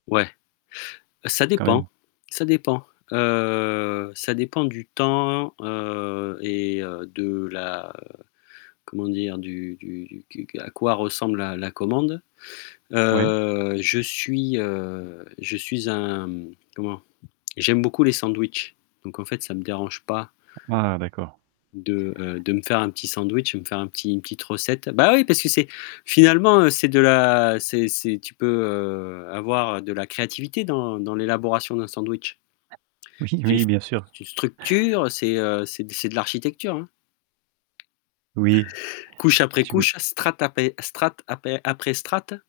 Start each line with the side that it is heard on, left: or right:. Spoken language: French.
left: Ouais, ça
right: Quand même.
left: dépend, ça dépend heu, Ça dépend du temps, heu et heu, de la, heu, comment dire? Du du du du à quoi ressemble la la commande.
right: Ouais.
left: Heu, Je suis heu, je suis un, mmh, comment? J'aime beaucoup les sandwichs. Donc en fait, ça me dérange pas
right: Ah d'accord.
left: de, heu, de me faire un petit sandwich et me faire un petit une petite recette. Bah oui, parce que c'est finalement, c'est de la c'est c'est tu peux, heu, avoir de la créativité dans dans l'élaboration d'un sandwich.
right: Oui,
left: C'est une
right: oui, bien sûr.
left: c'est une structure, c'est, heu, c'est c'est de l'architecture, hein.
right: Oui.
left: Couche après
right: Tu
left: couche, strates après strates après après strates